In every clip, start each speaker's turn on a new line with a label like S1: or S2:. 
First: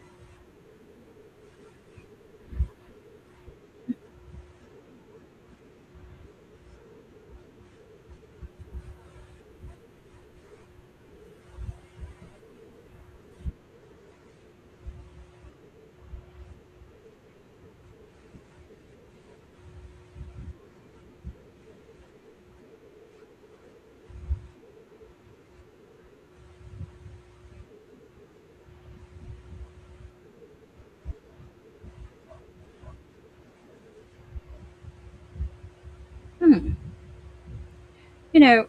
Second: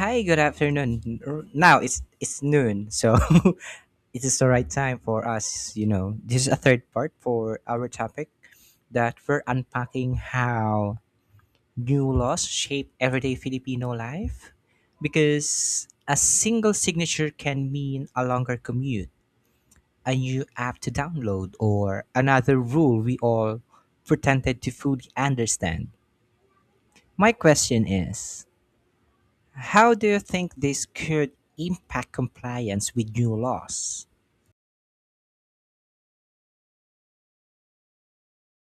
S1: Hi, good afternoon. Now it's noon, so it is the right time for us, you know. This is a third part for our topic that we're unpacking how new laws shape everyday Filipino life because a single signature can mean a longer commute, a new app to download, or another rule we all pretended to fully understand. My question is, how do you think this could impact compliance with new laws?
S2: Hmm. You know,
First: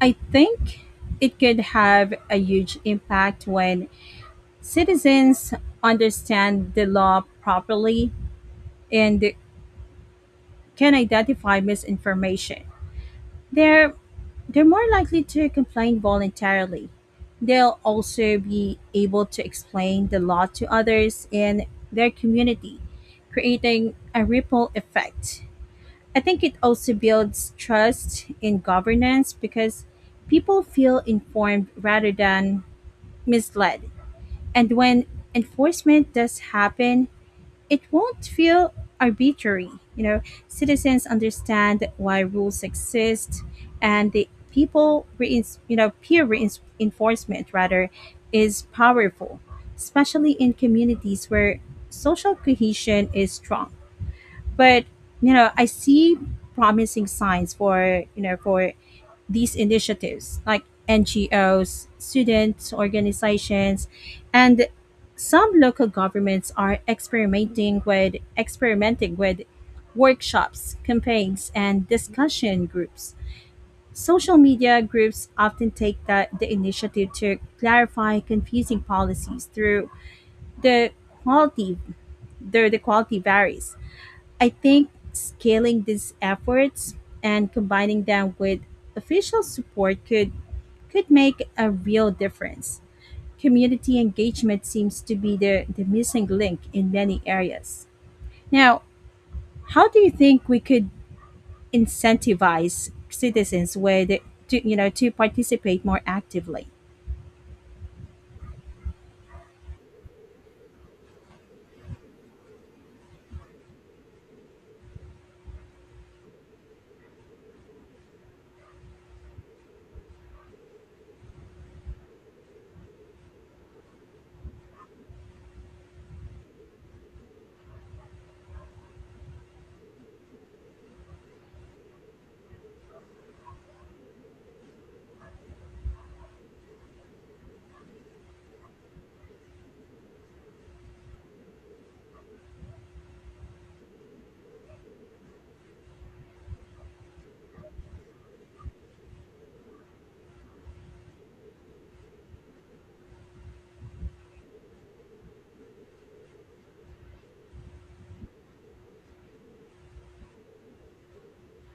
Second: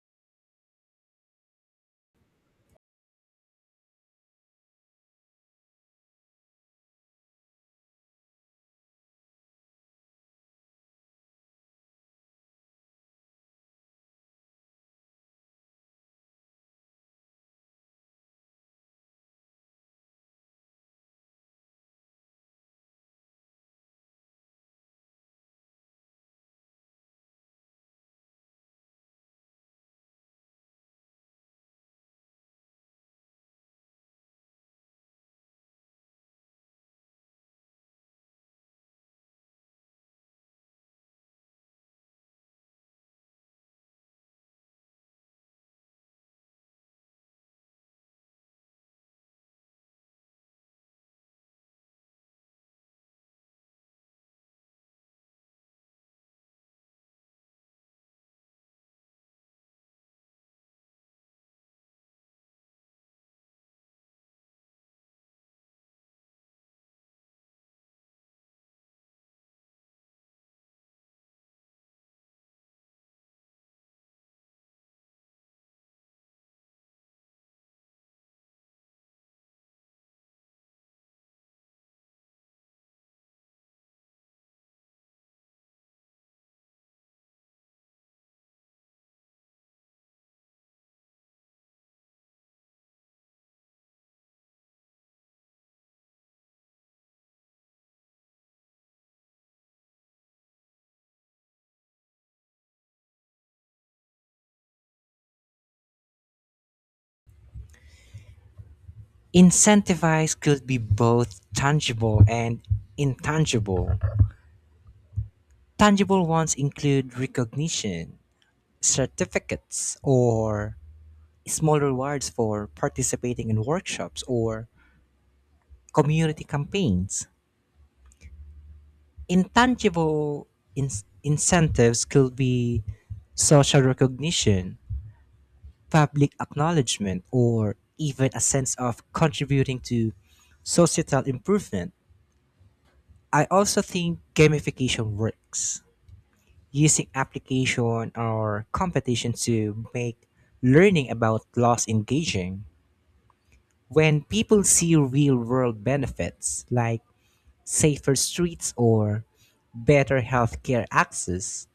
S2: I think it could have a huge impact when citizens understand the law properly and can identify misinformation. They're they're more likely to complain voluntarily. They'll also be able to explain the law to others in their community, creating a ripple effect. I think it also builds trust in governance because people feel informed rather than misled. And when enforcement does happen, it won't feel arbitrary. You know, citizens understand why rules exist and the people reins you know peer reinforcement rather is powerful, especially in communities where social cohesion is strong, but you know I see promising signs for for these initiatives like NGOs, student organizations, and some local governments are experimenting with workshops, campaigns, and discussion groups. Social media groups often take that the initiative to clarify confusing policies through the quality the quality varies. I think scaling these efforts and combining them with official support could make a real difference. Community engagement seems to be the missing link in many areas. Now, how do you think we could incentivize citizens to, to participate more actively?
S1: Incentivize could be both tangible and intangible. Tangible ones include recognition, certificates, or small rewards for participating in workshops or community campaigns. Intangible in- incentives could be social recognition, public acknowledgement, or even a sense of contributing to societal improvement. I also think gamification works, using application or competition to make learning about laws engaging. When people see real world benefits like safer streets or better healthcare access,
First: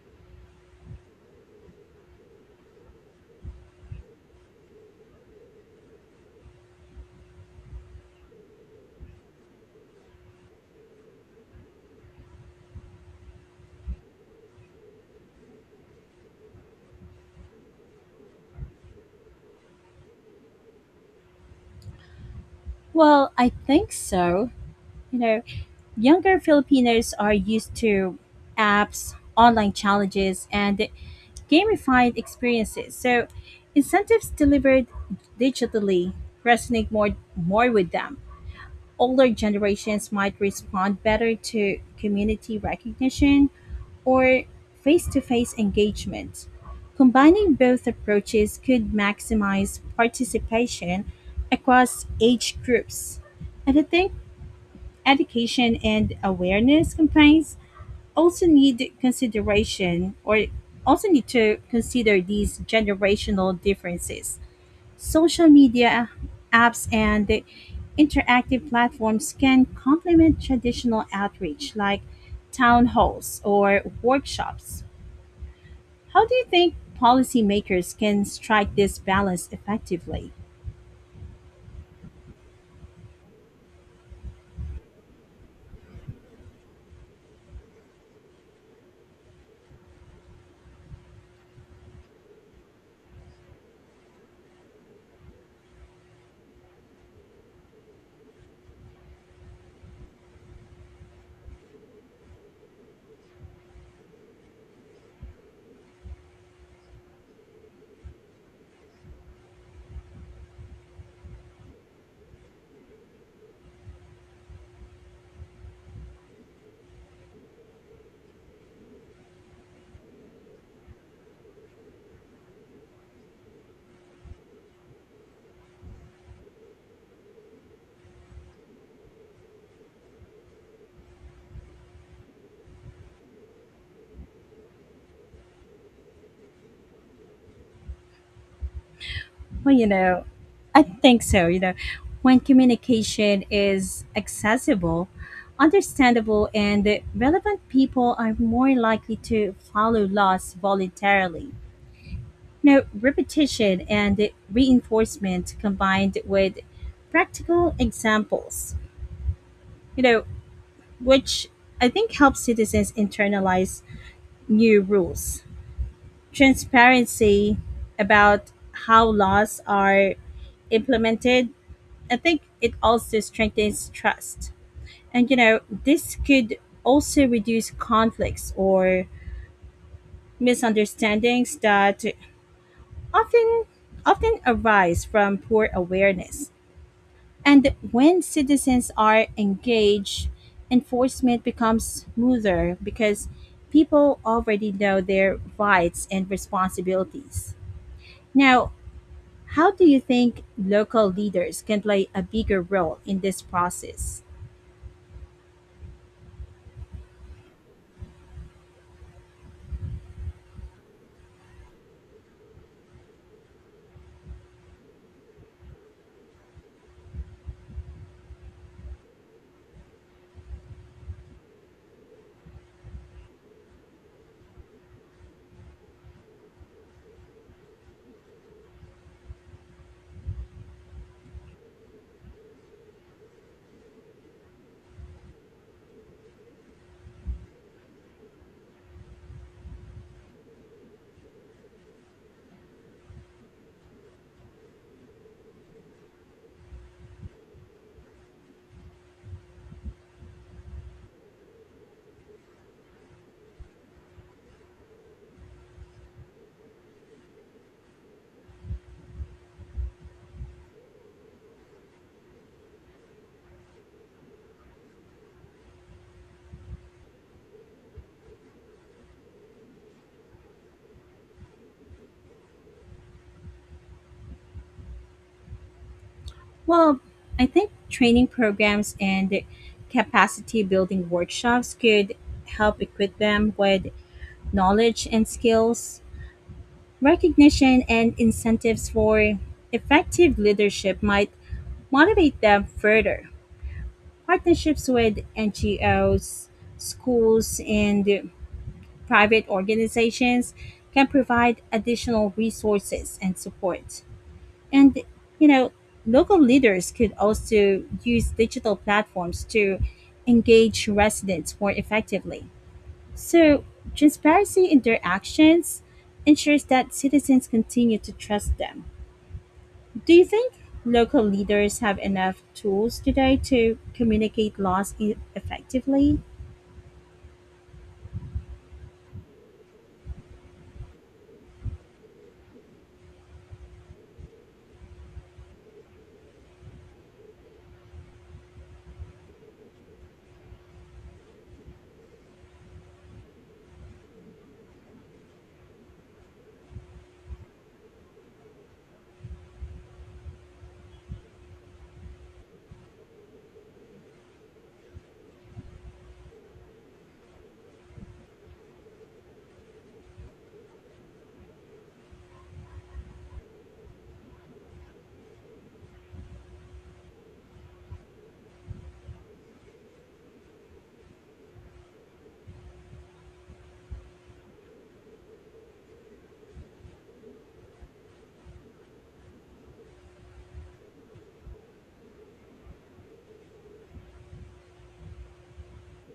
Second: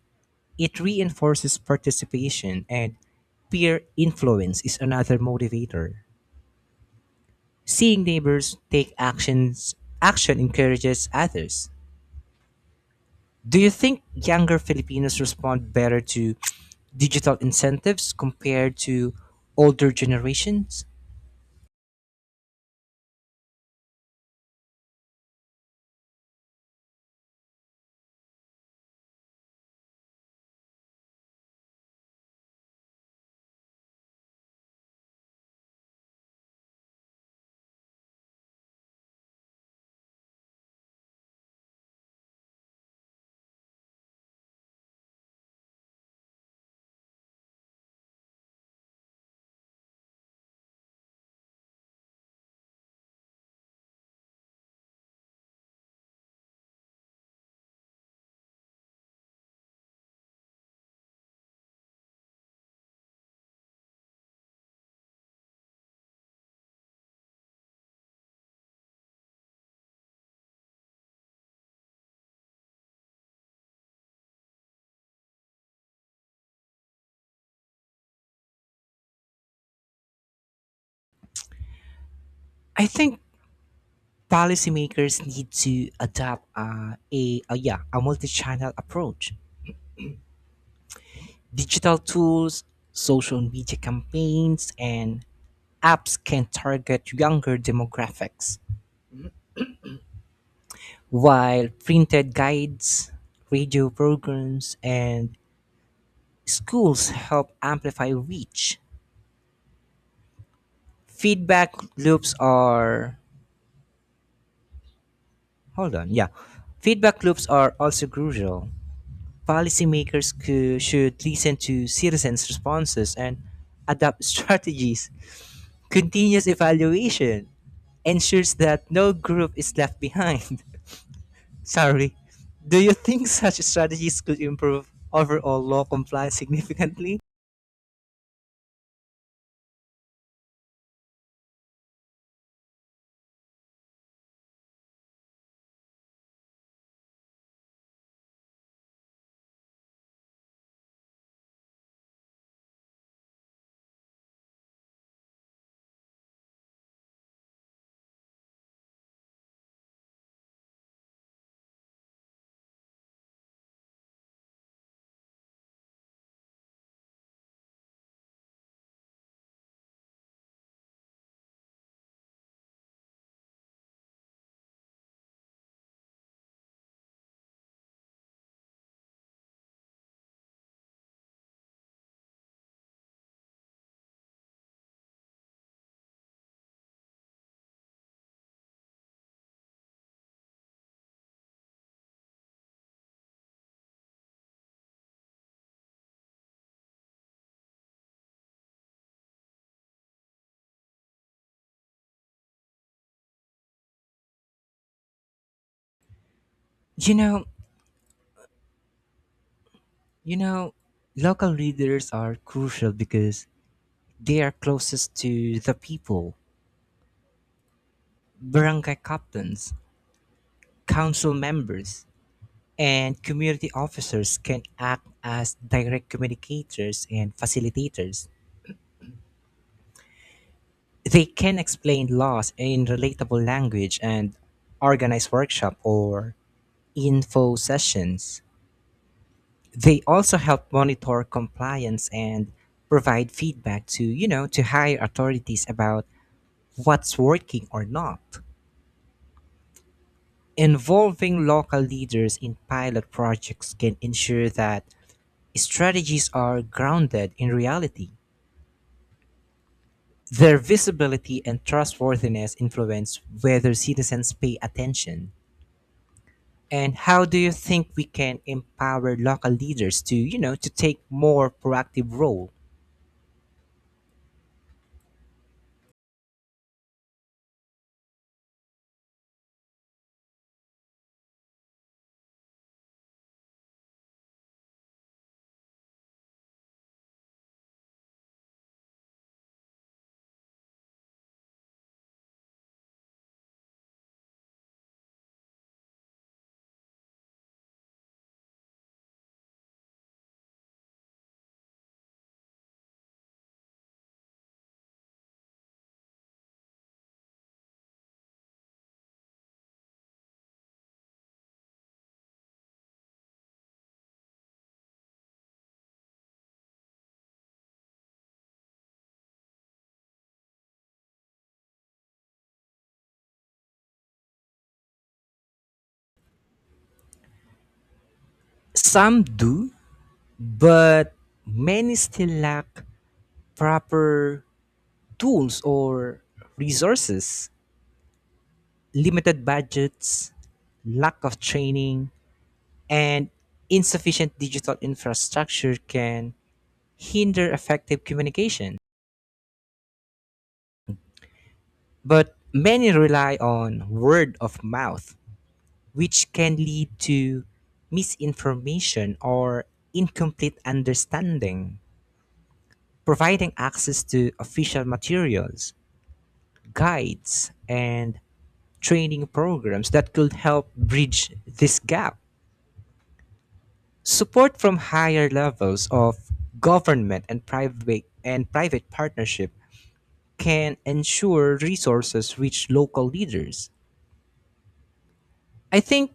S1: it reinforces participation, and peer influence is another motivator. Seeing neighbors take action encourages others. Do you think younger Filipinos respond better to digital incentives compared to older generations?
S2: Well, I think so. You know, younger Filipinos are used to apps, online challenges, and gamified experiences, so incentives delivered digitally resonate more with them. Older generations might respond better to community recognition or face-to-face engagement. Combining both approaches could maximize participation across age groups. And I think education and awareness campaigns also need consideration or also need to consider these generational differences. Social media apps and the interactive platforms can complement traditional outreach like town halls or workshops. How do you think policymakers can strike this balance effectively?
S1: I think policymakers need to adopt a multi-channel approach. Digital tools, social media campaigns, and apps can target younger demographics, while printed guides, radio programs, and schools help amplify reach. Feedback loops are hold on, yeah. Feedback loops are also crucial. Policymakers should listen to citizens' responses and adapt strategies. Continuous evaluation ensures that no group is left behind. Sorry. Do you think such strategies could improve overall law compliance significantly?
S2: Well, you know, I think so. You know, when communication is accessible, understandable, and relevant, people are more likely to follow laws voluntarily. Now, repetition and reinforcement combined with practical examples, you know, which I think helps citizens internalize new rules. Transparency about how laws are implemented, I think it also strengthens trust. And you know, this could also reduce conflicts or misunderstandings that often often arise from poor awareness. And when citizens are engaged, enforcement becomes smoother because people already know their rights and responsibilities. Now, how do you think local leaders can play a bigger role in this process?
S1: You know, you know, Local leaders are crucial because they are closest to the people. Barangay captains, council members, and community officers can act as direct communicators and facilitators. They can explain laws in relatable language and organize workshop or info sessions. They also help monitor compliance and provide feedback to, to higher authorities about what's working or not. Involving local leaders in pilot projects can ensure that strategies are grounded in reality. Their visibility and trustworthiness influence whether citizens pay attention. And how do you think we can empower local leaders to, to take more proactive role?
S2: Well, I think training programs and capacity building workshops could help equip them with knowledge and skills. Recognition and incentives for effective leadership might motivate them further. Partnerships with NGOs, schools, and private organizations can provide additional resources and support. And, you know, local leaders could also use digital platforms to engage residents more effectively. So, transparency in their actions ensures that citizens continue to trust them. Do you think local leaders have enough tools today to communicate laws effectively?
S1: Some do, but many still lack proper tools or resources, limited budgets, lack of training, and insufficient digital infrastructure can hinder effective communication. But many rely on word of mouth, which can lead to misinformation or incomplete understanding. Providing access to official materials, guides, and training programs that could help bridge this gap. Support from higher levels of government and private partnership can ensure resources reach local leaders. I think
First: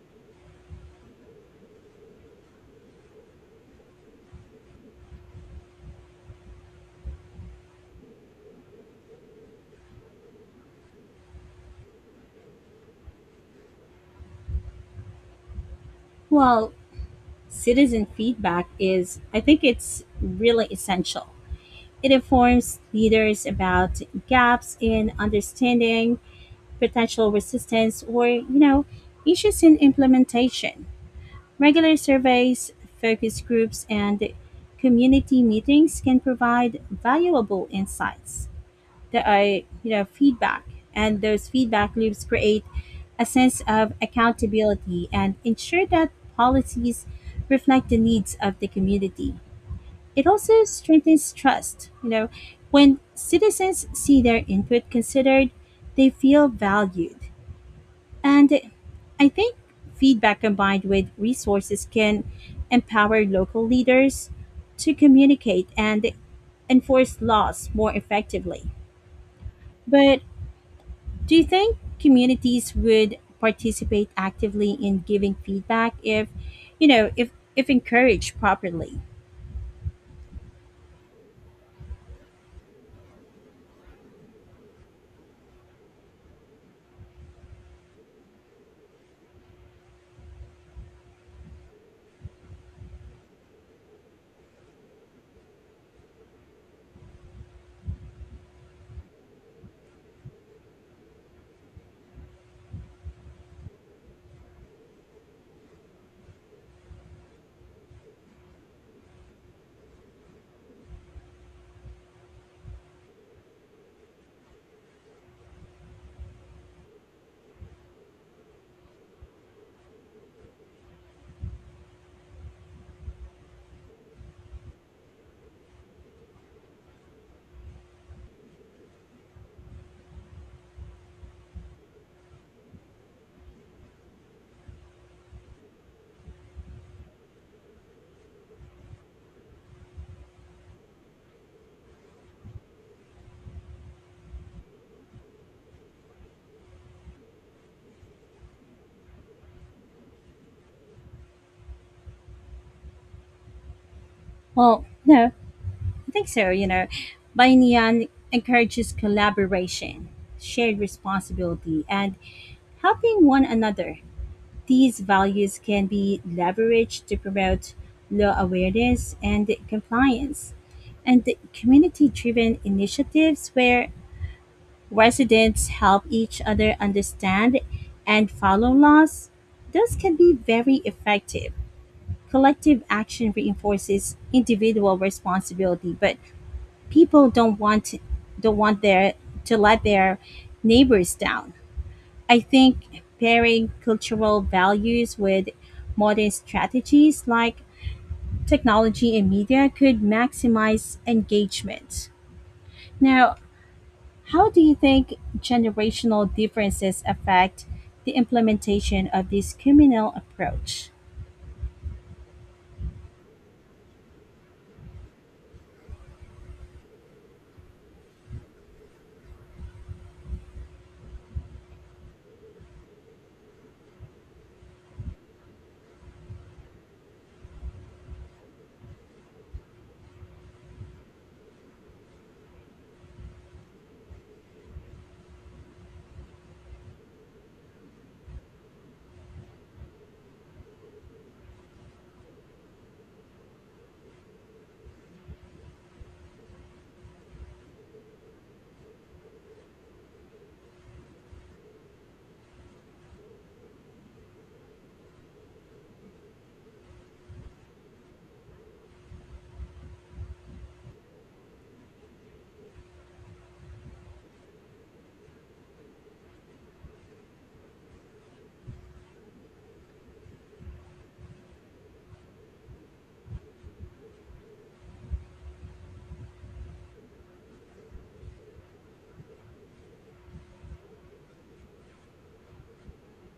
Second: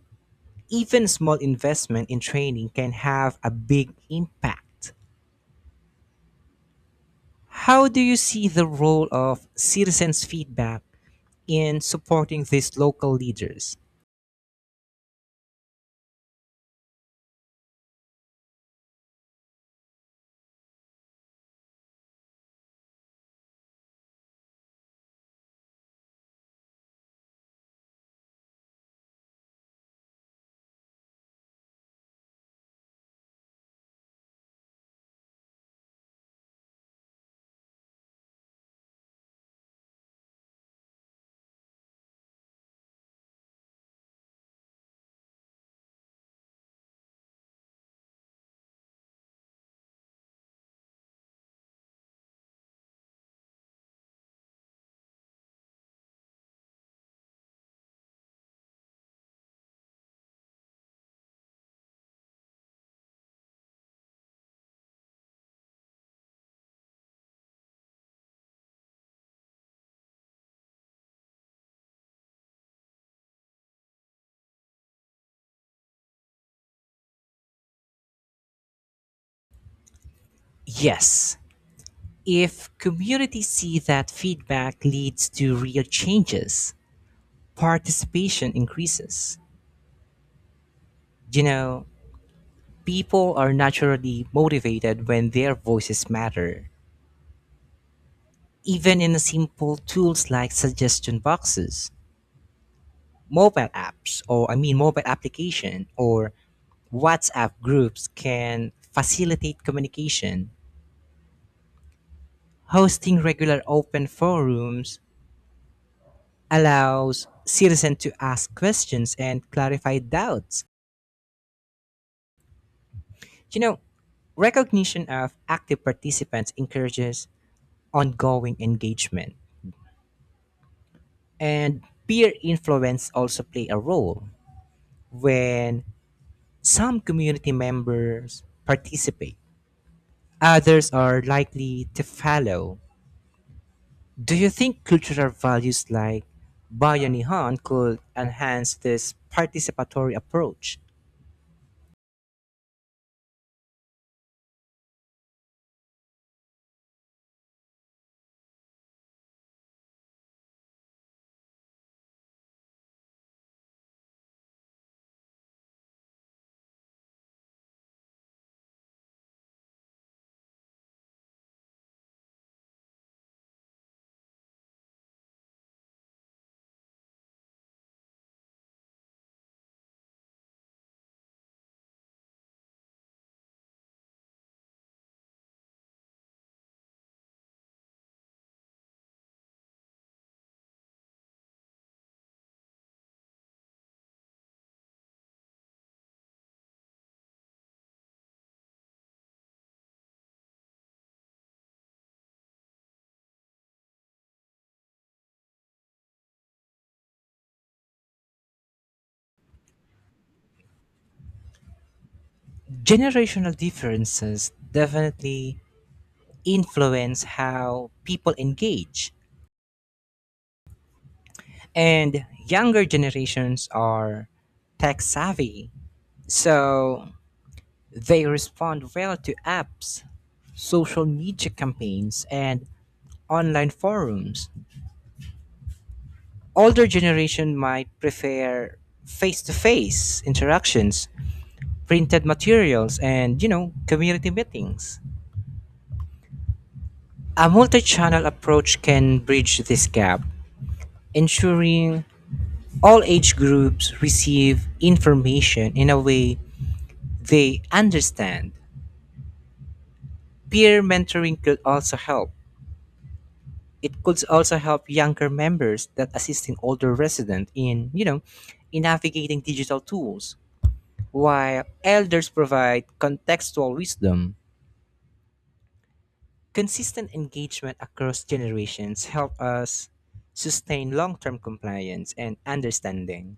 S1: even small investment in training can have a big impact. How do you see the role of citizens' feedback in supporting these local leaders?
S2: Well, citizen feedback is, I think it's really essential. It informs leaders about gaps in understanding, potential resistance, or, you know, issues in implementation. Regular surveys, focus groups, and community meetings can provide valuable insights that are, you know, feedback. And those feedback loops create a sense of accountability and ensure that policies reflect the needs of the community. It also strengthens trust. You know, when citizens see their input considered, they feel valued, and I think feedback combined with resources can empower local leaders to communicate and enforce laws more effectively. But do you think communities would participate actively in giving feedback if, you know, if encouraged properly?
S1: Yes, if communities see that feedback leads to real changes, participation increases. You know, people are naturally motivated when their voices matter. Even in the simple tools like suggestion boxes, mobile apps, or I mean mobile application or WhatsApp groups can facilitate communication. Hosting regular open forums allows citizens to ask questions and clarify doubts. You know, recognition of active participants encourages ongoing engagement. And peer influence also play a role when some community members participate, others are likely to follow. Do you think cultural values like Bayanihan could enhance this participatory approach?
S2: Well, no, I think so. You know, Bainian encourages collaboration, shared responsibility, and helping one another. These values can be leveraged to promote law awareness and compliance, and community driven initiatives where residents help each other understand and follow laws. Those can be very effective. Collective action reinforces individual responsibility, but people don't want their to let their neighbors down. I think pairing cultural values with modern strategies like technology and media could maximize engagement. Now, how do you think generational differences affect the implementation of this communal approach?
S1: Generational differences definitely influence how people engage, and younger generations are tech savvy. So, they respond well to apps, social media campaigns, and online forums. Older generation might prefer face-to-face interactions, printed materials, and you know, community meetings. A multi-channel approach can bridge this gap, ensuring all age groups receive information in a way they understand. Peer mentoring could also help, it could also help younger members that assisting older residents in, in navigating digital tools, while elders provide contextual wisdom. Consistent engagement across generations help us sustain long-term compliance and understanding.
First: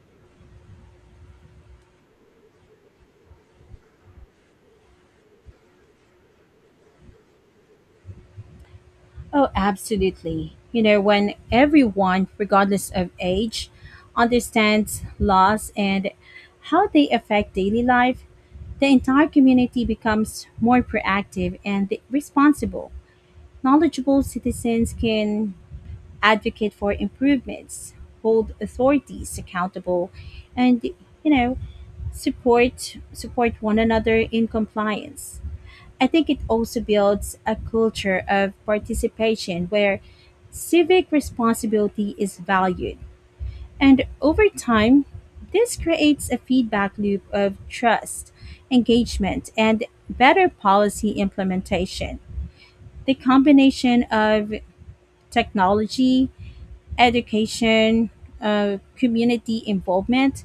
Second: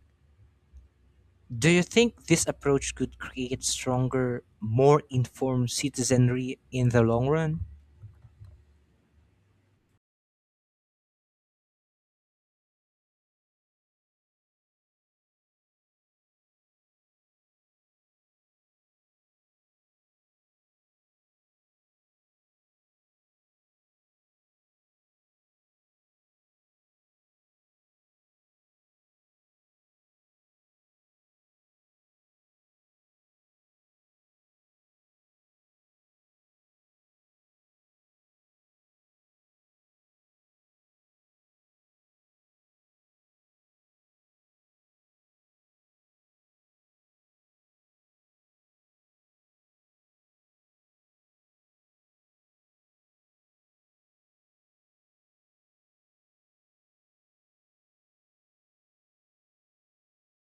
S1: Do you think this approach could create stronger, more informed citizenry in the long run?
S2: Oh, absolutely. You know, when everyone, regardless of age, understands laws and how they affect daily life, the entire community becomes more proactive and responsible. Knowledgeable citizens can advocate for improvements, hold authorities accountable, and you know, support one another in compliance. I think it also builds a culture of participation where civic responsibility is valued, and over time, this creates a feedback loop of trust, engagement, and better policy implementation. The combination of technology, education, community involvement,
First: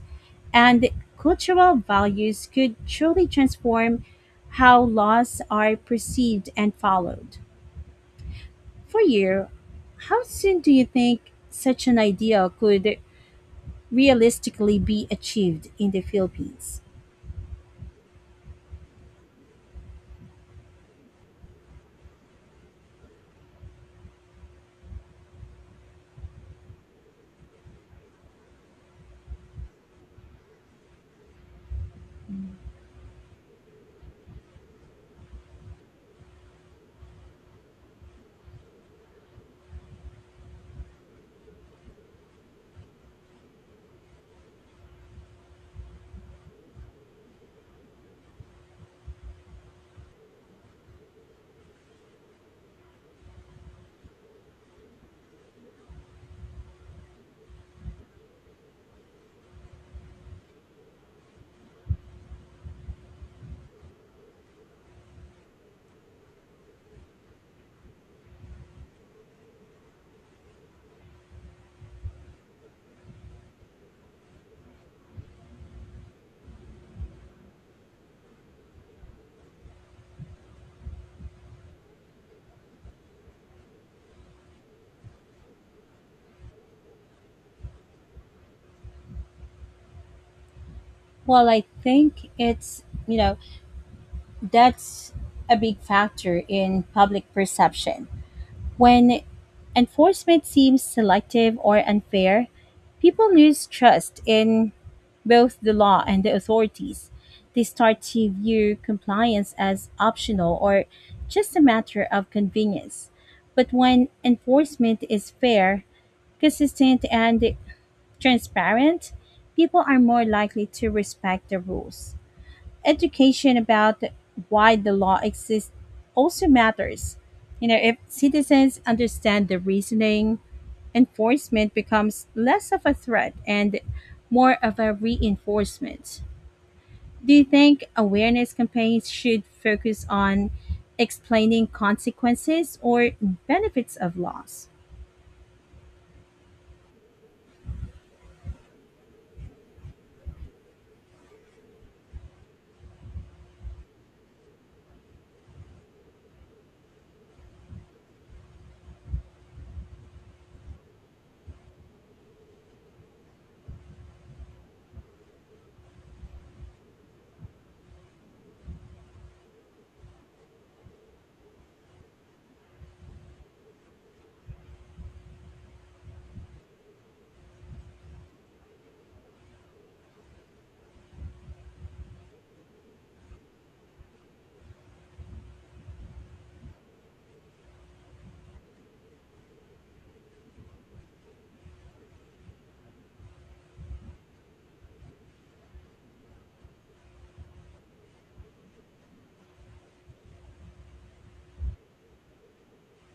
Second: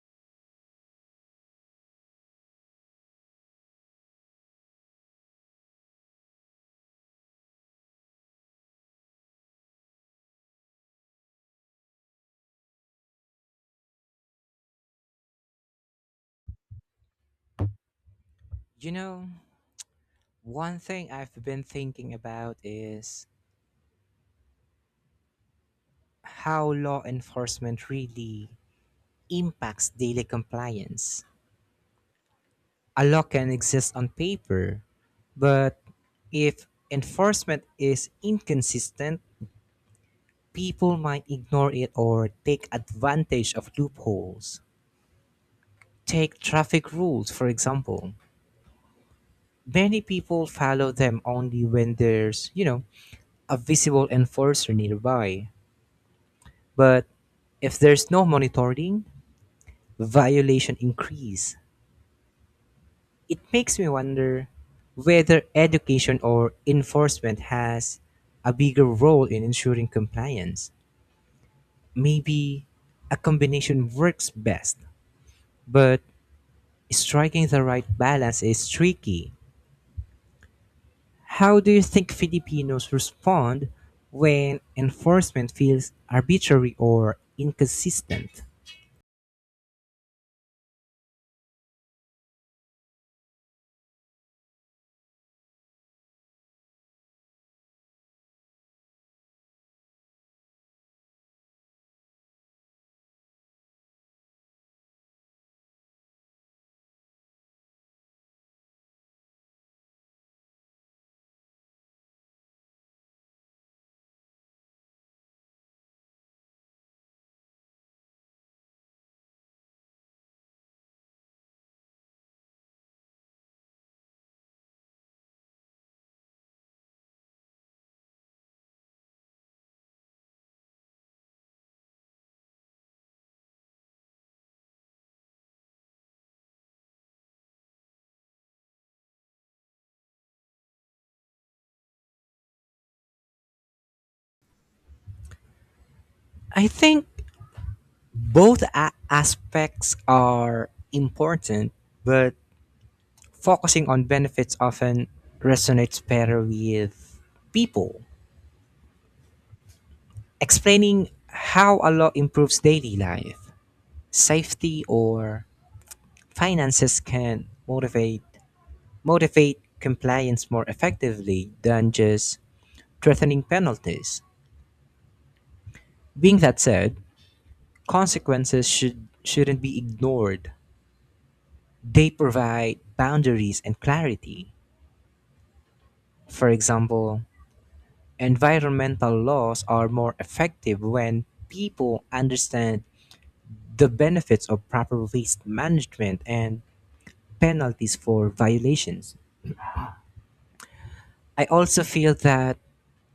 S2: and cultural values could truly transform how laws are perceived and followed. For you, how soon do you think such an idea could realistically be achieved in the Philippines?
S1: You know, one thing I've been thinking about is how law enforcement really impacts daily compliance. A law can exist on paper, but if enforcement is inconsistent, people might ignore it or take advantage of loopholes. Take traffic rules, for example. Many people follow them only when there's, you know, a visible enforcer nearby. But if there's no monitoring, violation increase. It makes me wonder whether education or enforcement has a bigger role in ensuring compliance. Maybe a combination works best, but striking the right balance is tricky. How do you think Filipinos respond when enforcement feels arbitrary or inconsistent?
S2: Well, I think it's, you know, that's a big factor in public perception. When enforcement seems selective or unfair, people lose trust in both the law and the authorities. They start to view compliance as optional or just a matter of convenience. But when enforcement is fair, consistent, and transparent, people are more likely to respect the rules. Education about why the law exists also matters. You know, if citizens understand the reasoning, enforcement becomes less of a threat and more of a reinforcement. Do you think awareness campaigns should focus on explaining consequences or benefits of laws?
S1: I think both aspects are important, but focusing on benefits often resonates better with people. Explaining how a law improves daily life, safety, or finances can motivate compliance more effectively than just threatening penalties. Being that said, consequences shouldn't be ignored. They provide boundaries and clarity. For example, environmental laws are more effective when people understand the benefits of proper waste management and penalties for violations. I also feel that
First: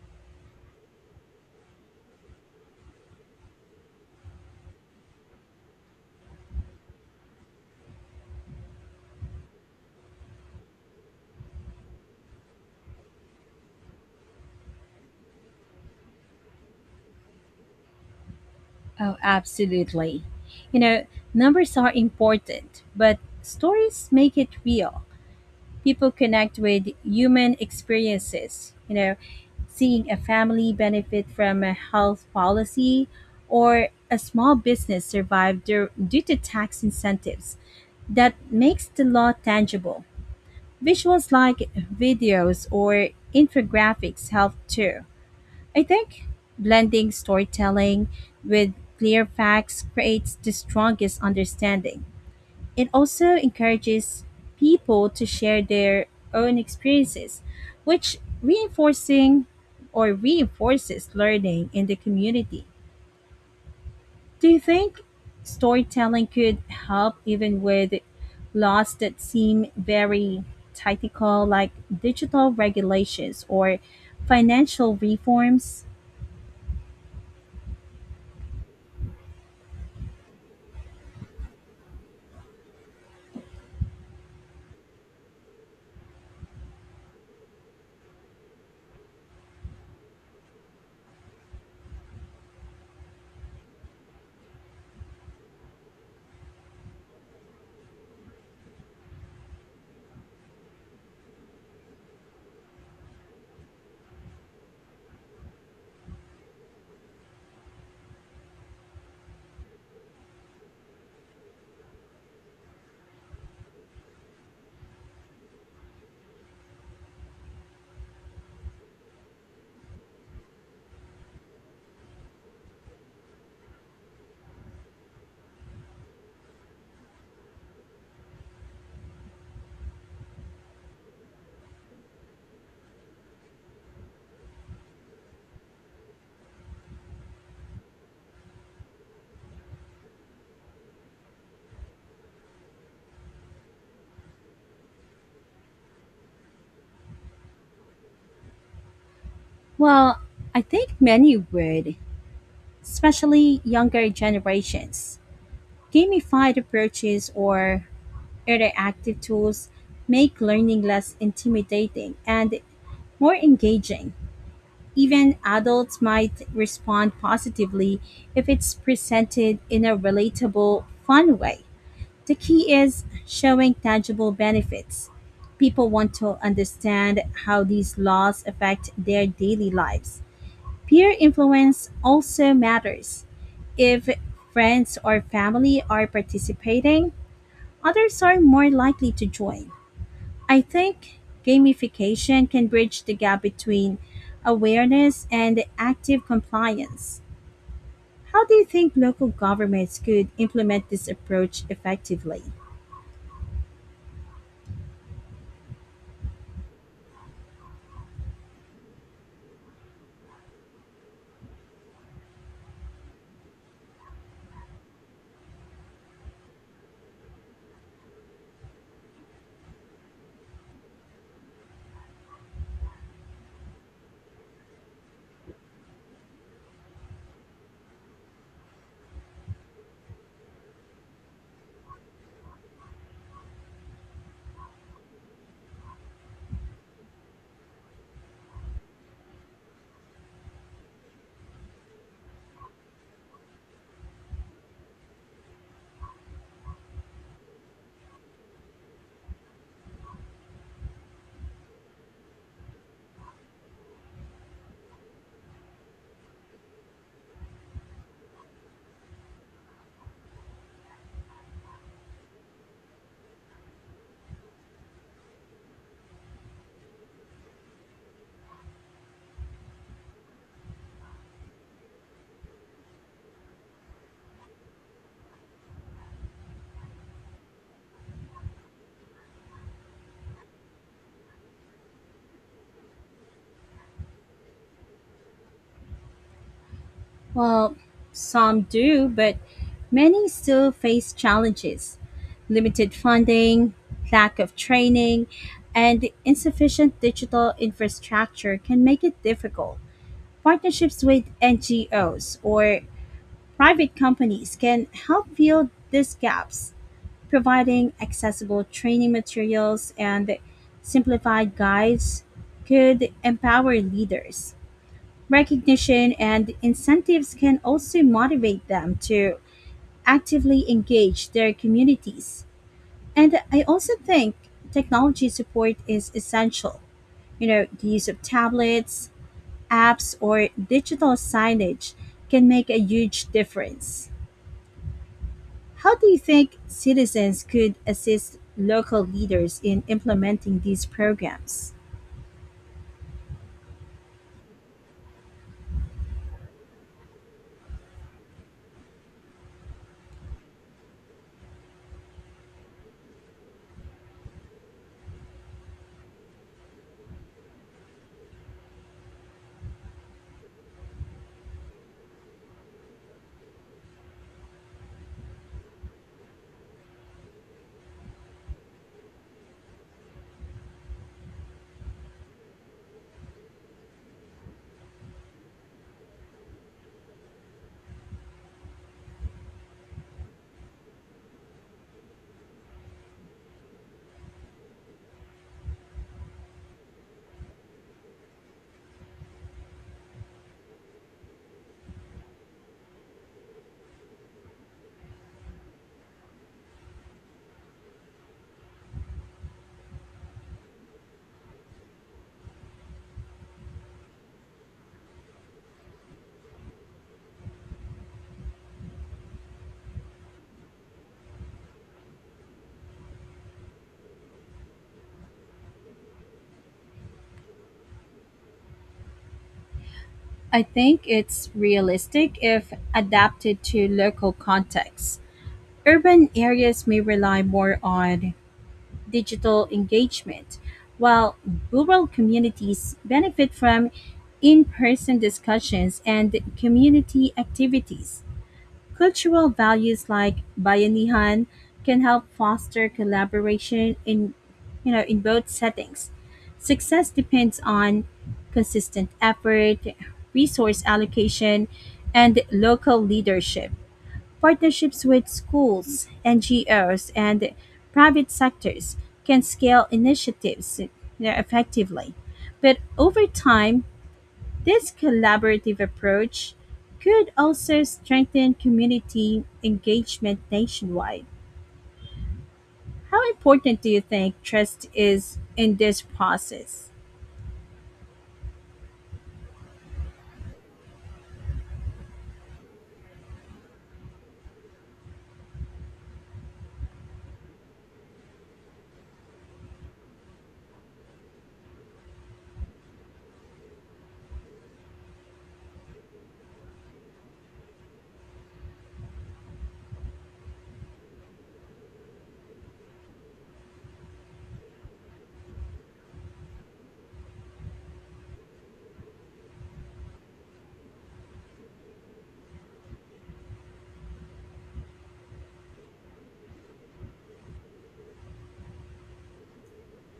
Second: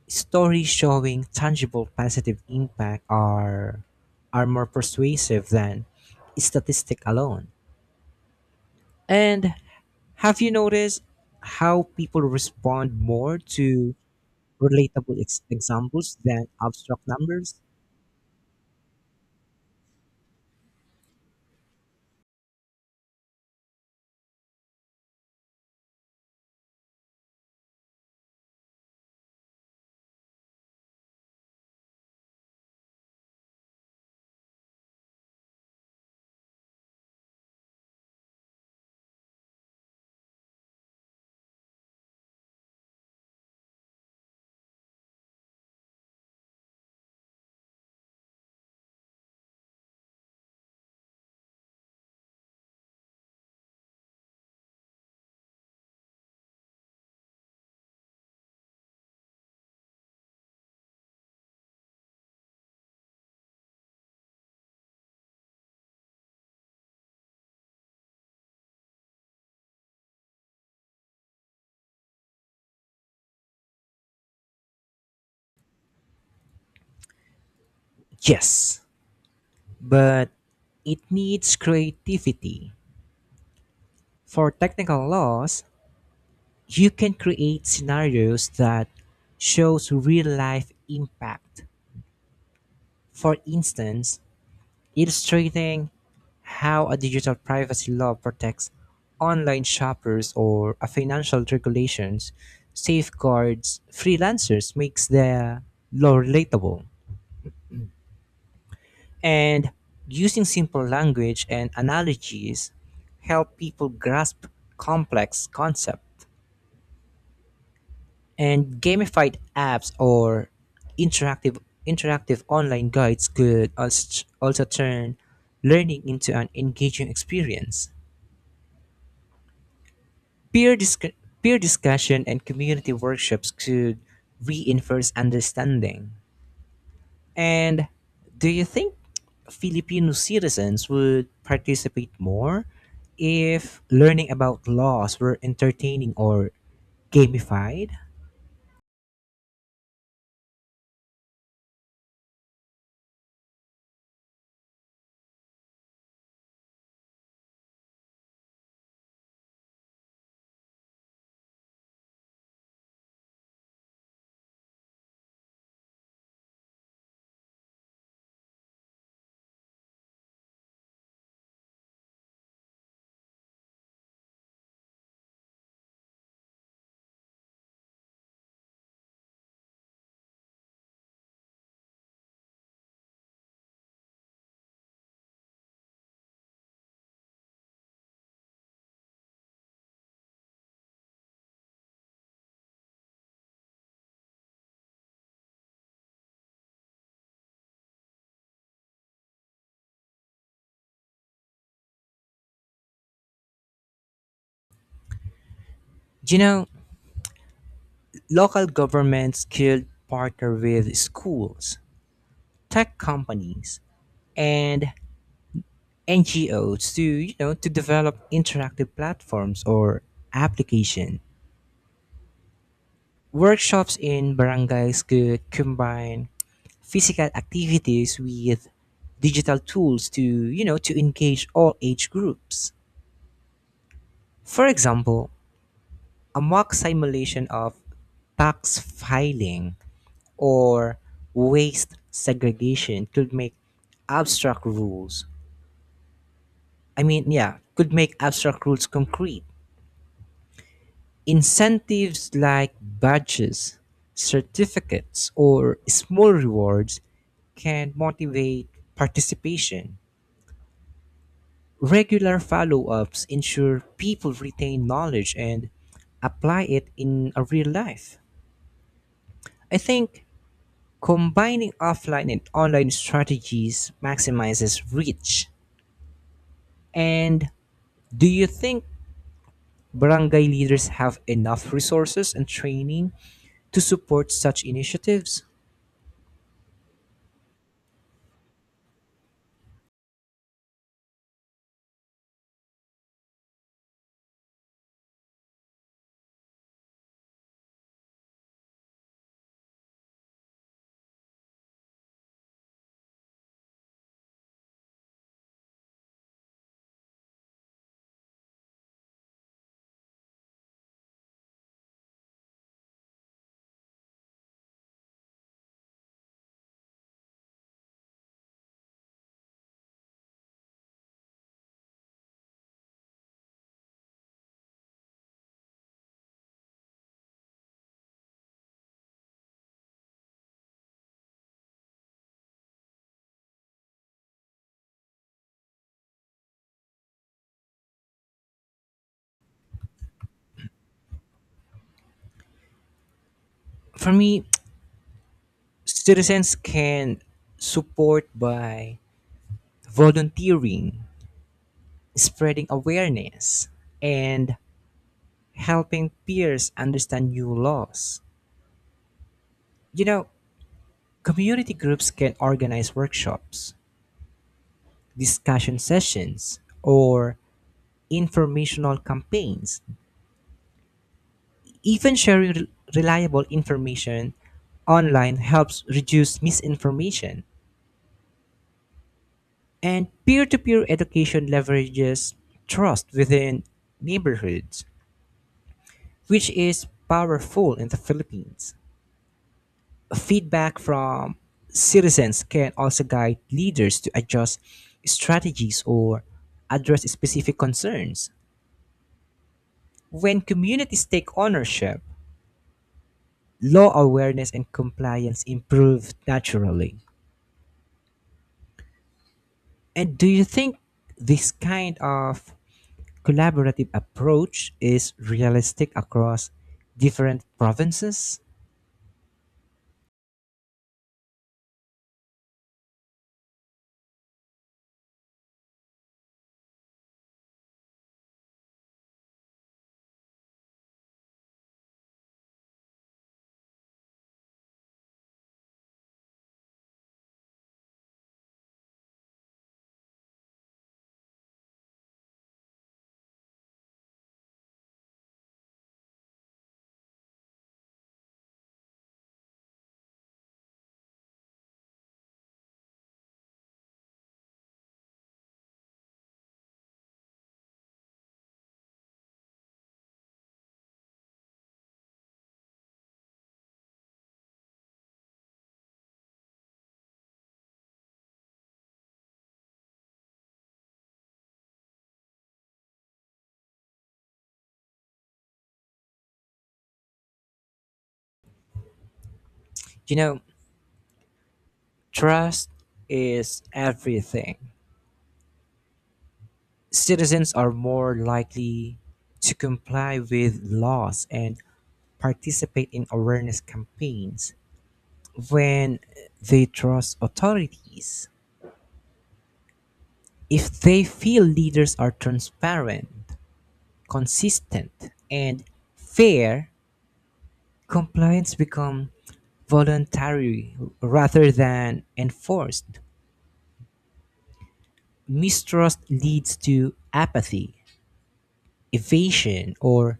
S1: stories showing tangible positive impact are more persuasive than statistic alone. And have you noticed how people respond more to relatable examples than abstract numbers?
S2: Oh, absolutely. You know, numbers are important, but stories make it real. People connect with human experiences. You know, seeing a family benefit from a health policy or a small business survive due to tax incentives, that makes the law tangible. Visuals like videos or infographics help too. I think blending storytelling with clear facts creates the strongest understanding. It also encourages people to share their own experiences, which reinforcing or reinforces learning in the community. Do you think storytelling could help even with laws that seem very tactical like digital regulations or financial reforms?
S1: Yes, but it needs creativity. For technical laws, you can create scenarios that shows real life impact. For instance, illustrating how a digital privacy law protects online shoppers or a financial regulations safeguards freelancers makes the law relatable. And using simple language and analogies help people grasp complex concepts, and gamified apps or interactive interactive online guides could also turn learning into an engaging experience. Peer peer discussion and community workshops could reinforce understanding. And do you think Filipino citizens would participate more if learning about laws were entertaining or gamified?
S2: Well, I think many would, especially younger generations. Gamified approaches or interactive tools make learning less intimidating and more engaging. Even adults might respond positively if it's presented in a relatable, fun way. The key is showing tangible benefits. People want to understand how these laws affect their daily lives. Peer influence also matters. If friends or family are participating, others are more likely to join. I think gamification can bridge the gap between awareness and active compliance. How do you think local governments could implement this approach effectively?
S1: Do you know, local governments could partner with schools, tech companies, and NGOs to, to develop interactive platforms or application. Workshops in barangays could combine physical activities with digital tools to, to engage all age groups. For example, a mock simulation of tax filing or waste segregation could make abstract rules. I mean, yeah, could make abstract rules concrete. Incentives like badges, certificates, or small rewards can motivate participation. Regular follow ups ensure people retain knowledge and apply it in a real life. I think combining offline and online strategies maximizes reach. And do you think barangay leaders have enough resources and training to support such initiatives?
S2: Well, some do, but many still face challenges: limited funding, lack of training, and insufficient digital infrastructure can make it difficult. Partnerships with NGOs or private companies can help fill these gaps, providing accessible training materials and simplified guides could empower leaders. Recognition and incentives can also motivate them to actively engage their communities. And I also think technology support is essential. You know, the use of tablets, apps, or digital signage can make a huge difference. How do you think citizens could assist local leaders in implementing these programs?
S1: For me, citizens can support by volunteering, spreading awareness, and helping peers understand new laws. You know, community groups can organize workshops, discussion sessions, or informational campaigns. Even sharing reliable information online helps reduce misinformation. And peer to peer education leverages trust within neighborhoods, which is powerful in the Philippines. Feedback from citizens can also guide leaders to adjust strategies or address specific concerns. When communities take ownership, law awareness and compliance improve naturally. And do you think this kind of collaborative approach is realistic across different provinces?
S2: I think it's realistic if adapted to local contexts. Urban areas may rely more on digital engagement, while rural communities benefit from in person discussions and community activities. Cultural values like bayanihan can help foster collaboration in, you know, in both settings. Success depends on consistent effort, resource allocation, and local leadership. Partnerships with schools, NGOs, and private sectors can scale initiatives effectively. But over time, this collaborative approach could also strengthen community engagement nationwide. How important do you think trust is in this process?
S1: You know, trust is everything. Citizens are more likely to comply with laws and participate in awareness campaigns when they trust authorities. If they feel leaders are transparent, consistent, and fair, compliance becomes voluntary rather than enforced. Mistrust leads to apathy, evasion, or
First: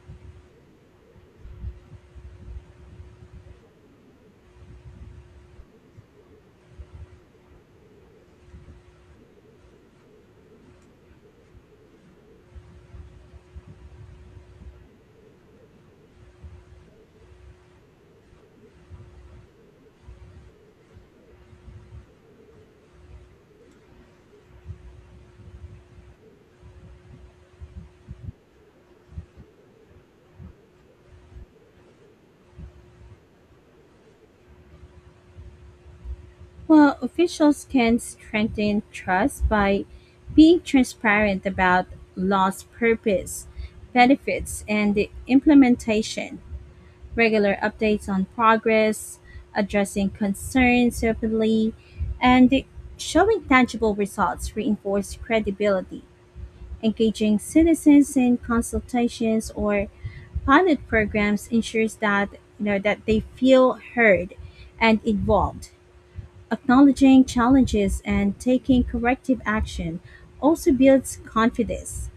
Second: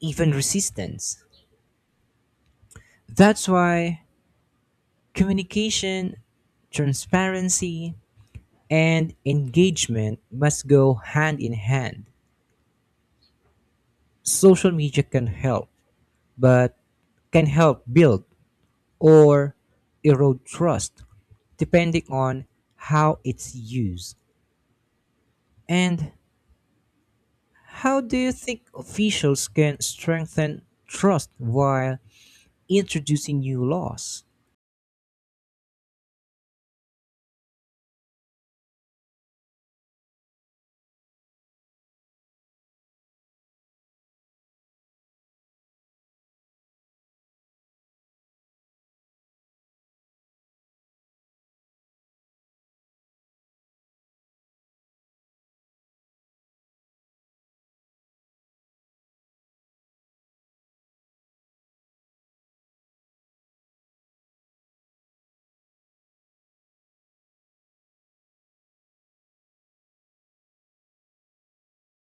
S1: even resistance. That's why communication, transparency, and engagement must go hand in hand. Social media can help, but can help build or erode trust depending on how it's used. And how do you think officials can strengthen trust while introducing new laws?
S2: Well, officials can strengthen trust by being transparent about law's purpose, benefits, and the implementation, regular updates on progress, addressing concerns openly, and showing tangible results reinforce credibility. Engaging citizens in consultations or pilot programs ensures that you know that they feel heard and involved. Acknowledging challenges and taking corrective action also builds confidence.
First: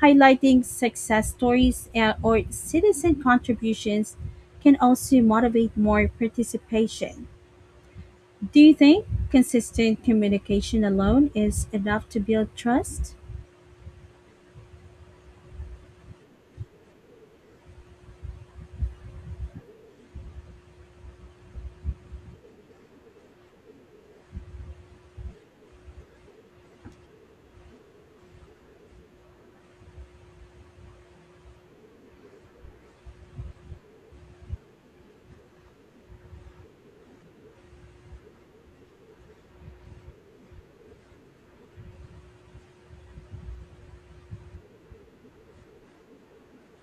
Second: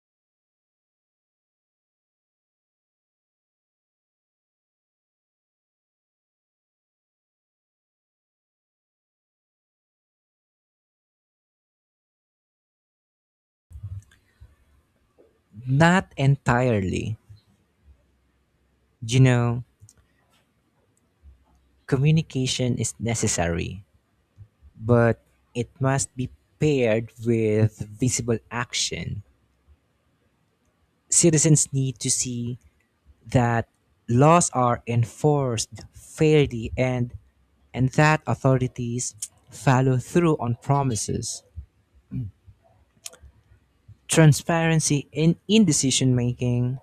S2: Highlighting success stories or citizen contributions can also motivate more participation. Do you think consistent communication alone is enough to build trust?
S1: Not entirely. You know, communication is necessary, but it must be paired with visible action. Citizens need to see that laws are enforced fairly and that authorities follow through on promises. Transparency in decision making,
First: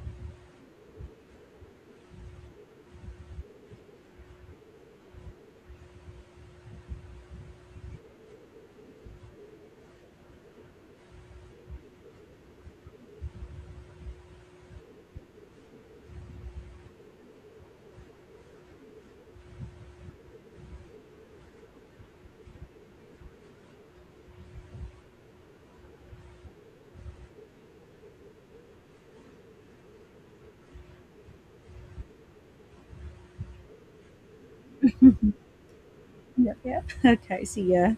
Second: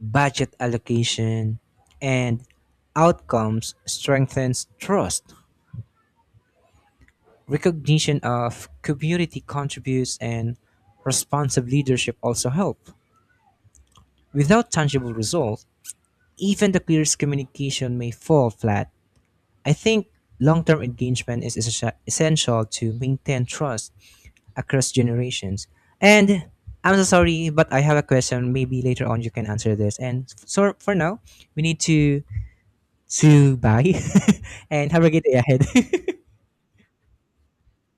S1: budget allocation, and outcomes strengthens trust. Recognition of community contributes and responsive leadership also help. Without tangible results, even the clearest communication may fall flat. I think long term engagement is essential to maintain trust across generations. And I'm so sorry, but I have a question. Maybe later on you can answer this. And so for now, we need to bye and have a good day ahead.
S2: Yeah. Yep. Okay, so yeah,